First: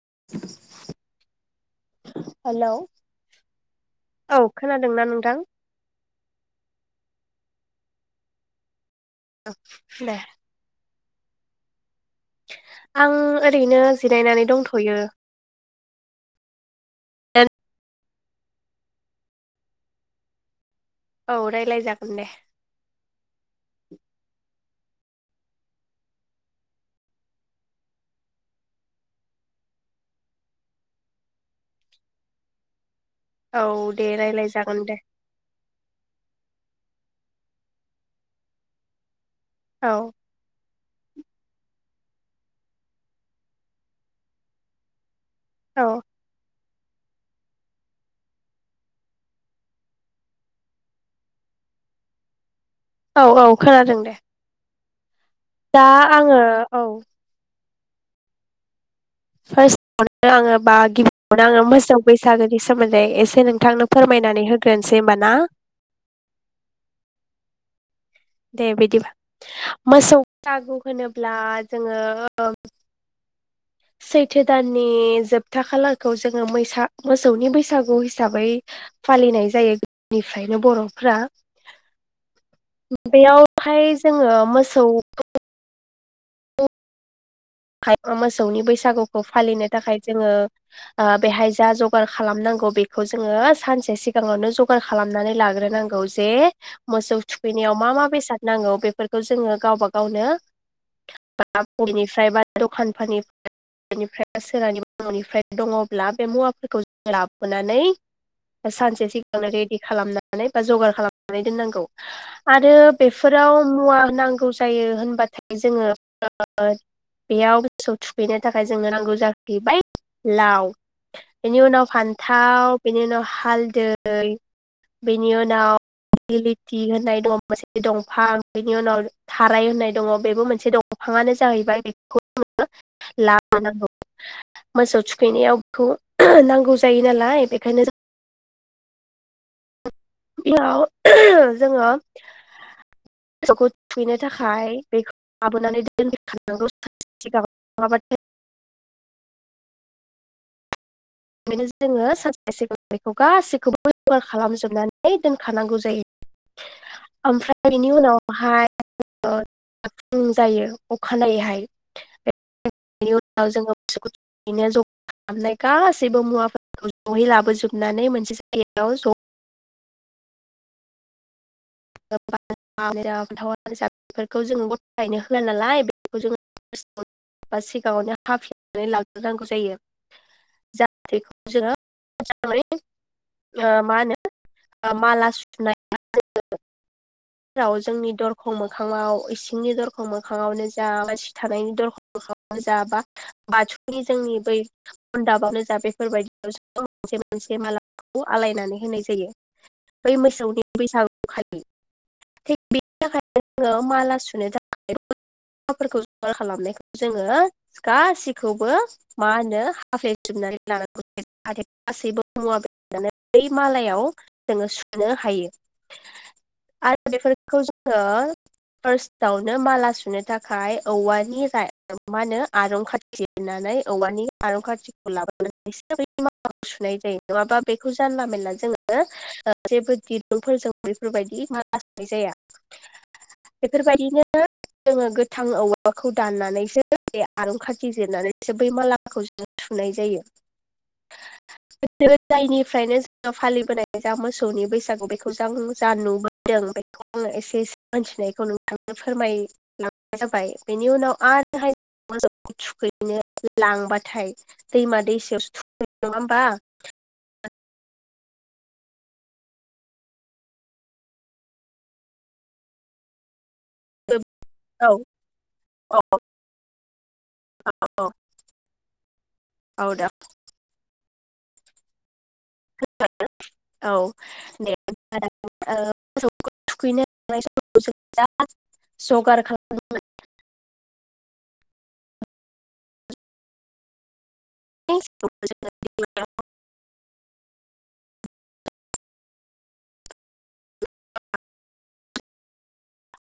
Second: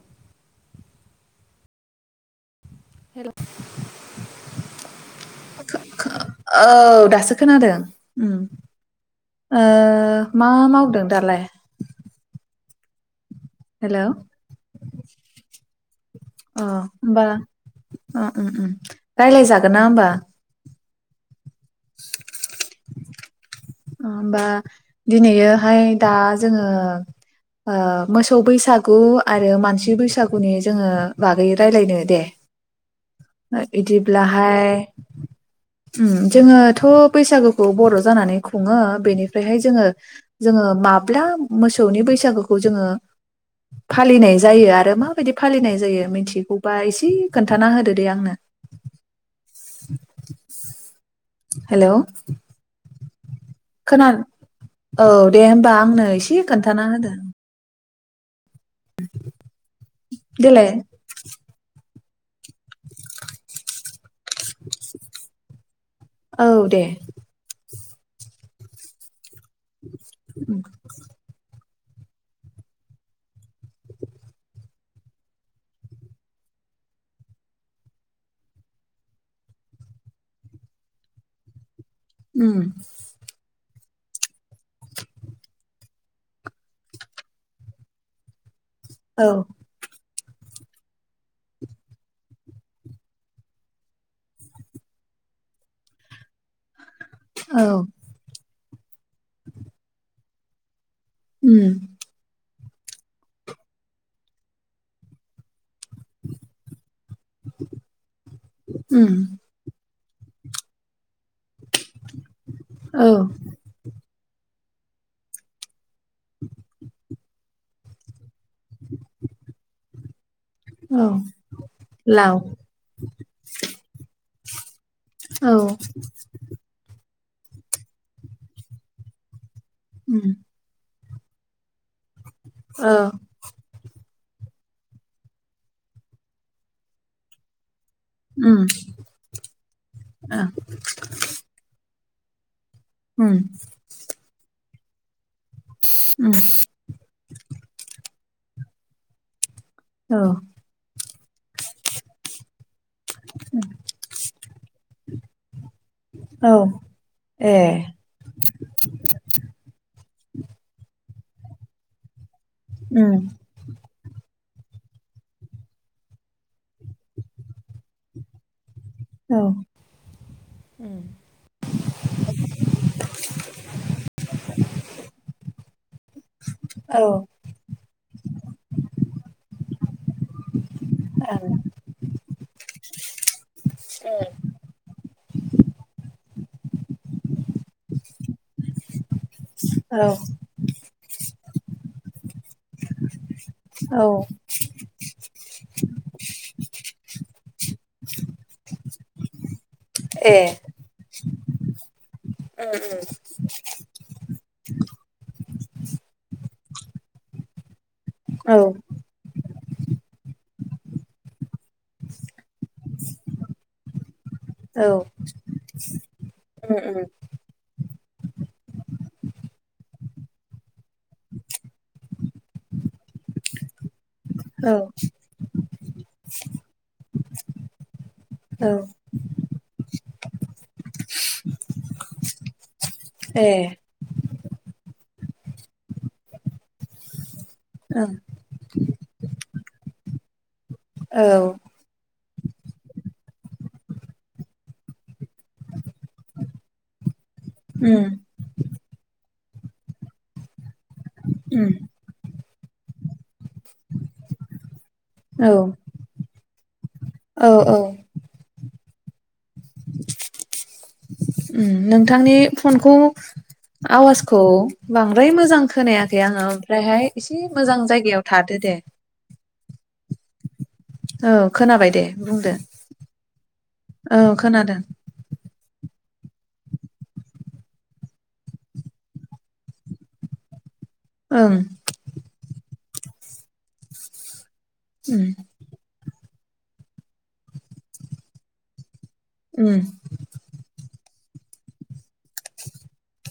[inaudible] Hello औ खोनादोंना नोंथां औ दासो। खोनादों उम। ओ दे मा मावदों? दालाय? आं ओरैनो हेल' अ जिरायनानै दंथ'यो। अ होमबा अ उम उम उम रायलाय जागोन ना होमबा? औ रायलाय जागोन दे अ होमबा दिनैयोहाय दा जोङो ओ मोसौ बैसागु आरो मानसि बैसागुनि जोङो बागै रायलायनो दे औ दे इदिब्लाहाय रायलायजागोन दे उम जोङो थ' बैसागुखौ बर' जानानै खुङो बेनि फ्रायहाय जोङो औ जोङो मा ब्ला मोसौनि बैसागुखौ जोङो फालिनाय जायो आरो मा बायदि फालिनाय औ जायो मिथिगौ बा एसे खोन्थाना होदो दे आंनो [inaudible] हेलौ औ औ खोनादों दे। ओ दे होमबा दा आंनो एसे आङो औ खोन्थाना होदो फार्स्टआवनो आङो देलाय बा गिबियावनो आङो मोसौ बैसागोनि सोमोन्दै एसे नोंथांनो फोरमायनानै होग्रोनोसै होमबा ना औ दे। दे बिदिबा मोसौ सागु होनोब्ला जोङो सैथो दाननि जोबथा खालारखौ जोङो मैसा-मोसौनि बैसागु हिसाबै फालिनाय जायो गोदोनिफ्रायनो बर'फ्रा। उम फाय जोङो मोसौ खौ‌ खाय मोसौनि बैस सागुखौ औ फालिनो थाखाय जोङो ओ बेहाय जा जगार खालामनांगौ बेखौ जोङो सानसे सिगाङावनो जगार खालामनानै लाग्रोनांगौ जे मोसौ औ थुखैनायाव मा मा बेसाद नांगौ बेफोरखौ जोङो गावबा गावनो [unintelligible] उम बबेनिफायबा दखानफोनि बेनिफ्राय सोरानि न'निफ्राय दङ' ब्ला बे मुवाफोरखौ जों लाबोनानै उम सानसे सिगांनो रेडि खालामना नानै बा जगार खालाम दोननांगौ आरो औ बेफोराव मुवा नांगौ गायो होनबाथाय जोङो [unintelligible] बेयाव मोसौ थुखैनो थाखाय जोंनो नांगौ जाहैबाय लाव औ बेनि उनाव लाव फान्थाव बेनि उनाव हालदै बेनि औ उनाव दिगिलिथि होननाय दंफां मोनसे दंफां बेनि उनाव खाराय होननाय दङ उम बेबो मोनसे दं दंफाङानो जाहैबाय औ लाबोनांगौ। मोसौ थुखैनायाव बेखौ नांगौ जायो नालाय बेखायनो ओम बेयाव जोङो [inaudible] उम मोसौखौ थुखैनो थाखाय बेखौ लाबोनानै दोनफै उम खानांगौ [inaudible] औ बेनो जोङो सानसे सिगां बेखौ गासैखौ जगार खालामजोबनानै दोनखानांगौ जायो। औ ए ओमफ्राय बेनि उनावहाय [inaudible] जायो। खानायैहाय बेनि उम उनाव जोङो बेनो ज' खालामनाय गासै गासैबो मुवाफोरखौ जयै लाबोजोबनानै मोनसे जायगायाव ज' औ बथावा बेफोरखौ जों गथ' गायनो होला नालाय बे जों बा सिगांङावनो हाफिनानै लाग्रोनांगौ जायो जाथे बेखौ ओं जोङो [inaudible] [unintelligible] मा होनो माला [inaudible] [inaudible] जोंनि दरखं मोखाङाव इसिंनि औ दरखौ औ मोखाङावनो जा बा थानायनि [inaudible] बाथौनि जोंनि बै मनडाबावनो जा बेफोरबायदियाव मोनसे मोनसे मालाखौ आलायनानै होनाय जायो। बै मोसौनि बैसागु खालि थिग बेनि ओम थाखायनो जोङो माला ओ थाखाय बेफोरखौ जगार खालामनायखौ जोङो गासिखौबो मा होनो हाफ्ले जोबनानै लानांगौ आरो गासैबो मुवा बेसादखौनो बै मालायाव जोङो औ सुनो हायो। आरो बेफोरखौ जों फार्स्टावनो माला सुनो थाखाय औवानि मा होनो आरं खाथि जिरनानै औवानि आरं औ खाथिखौ लाबोनानैसो बै मालाखौ सुनाय जायो। माबा बेखौ जोङो जानला मोनला औ जोङो जेबो दि रुंफोरजों बेफोरबायदि मा ला सुनाय जाया। ए बेफोरबायदिनो। जोङो गोथां औवाबाखौ दाननानैसो। आरं खाथि ओं जिरनानैसो बै माला खौ जों थुनाय जायो। औ। जायनिफ्रायनो जों फालिबोनाय जा मोसौनि बैसागु बेखौ जों जा नुबो दों बेखौ आङो एसे एसे उम मोनथिनायखौ नोंथांनो फोरमाय नाय जाबाय बेनि उनाव उम आरोहाय [inaudible] थुखैनो लांबाथाय दैमा औ दैसायावसो थुखैयो नङा होमबा? औ औ। नोंथांनि फनखौ आवाजखौ औ बांद्राय मोजां औ खोनायाखै आङो ओमफ्रायहाय एसे मोजां औ जायगायाव थादो दे। औ दे औ खोनाबाय दे। बुंदो औ दे। ओ मोसौ थुखैनो समाव जों जा जगार खालामदोंमोन। ओं। [inaudible] उम [unintelligible] उम [inaudible]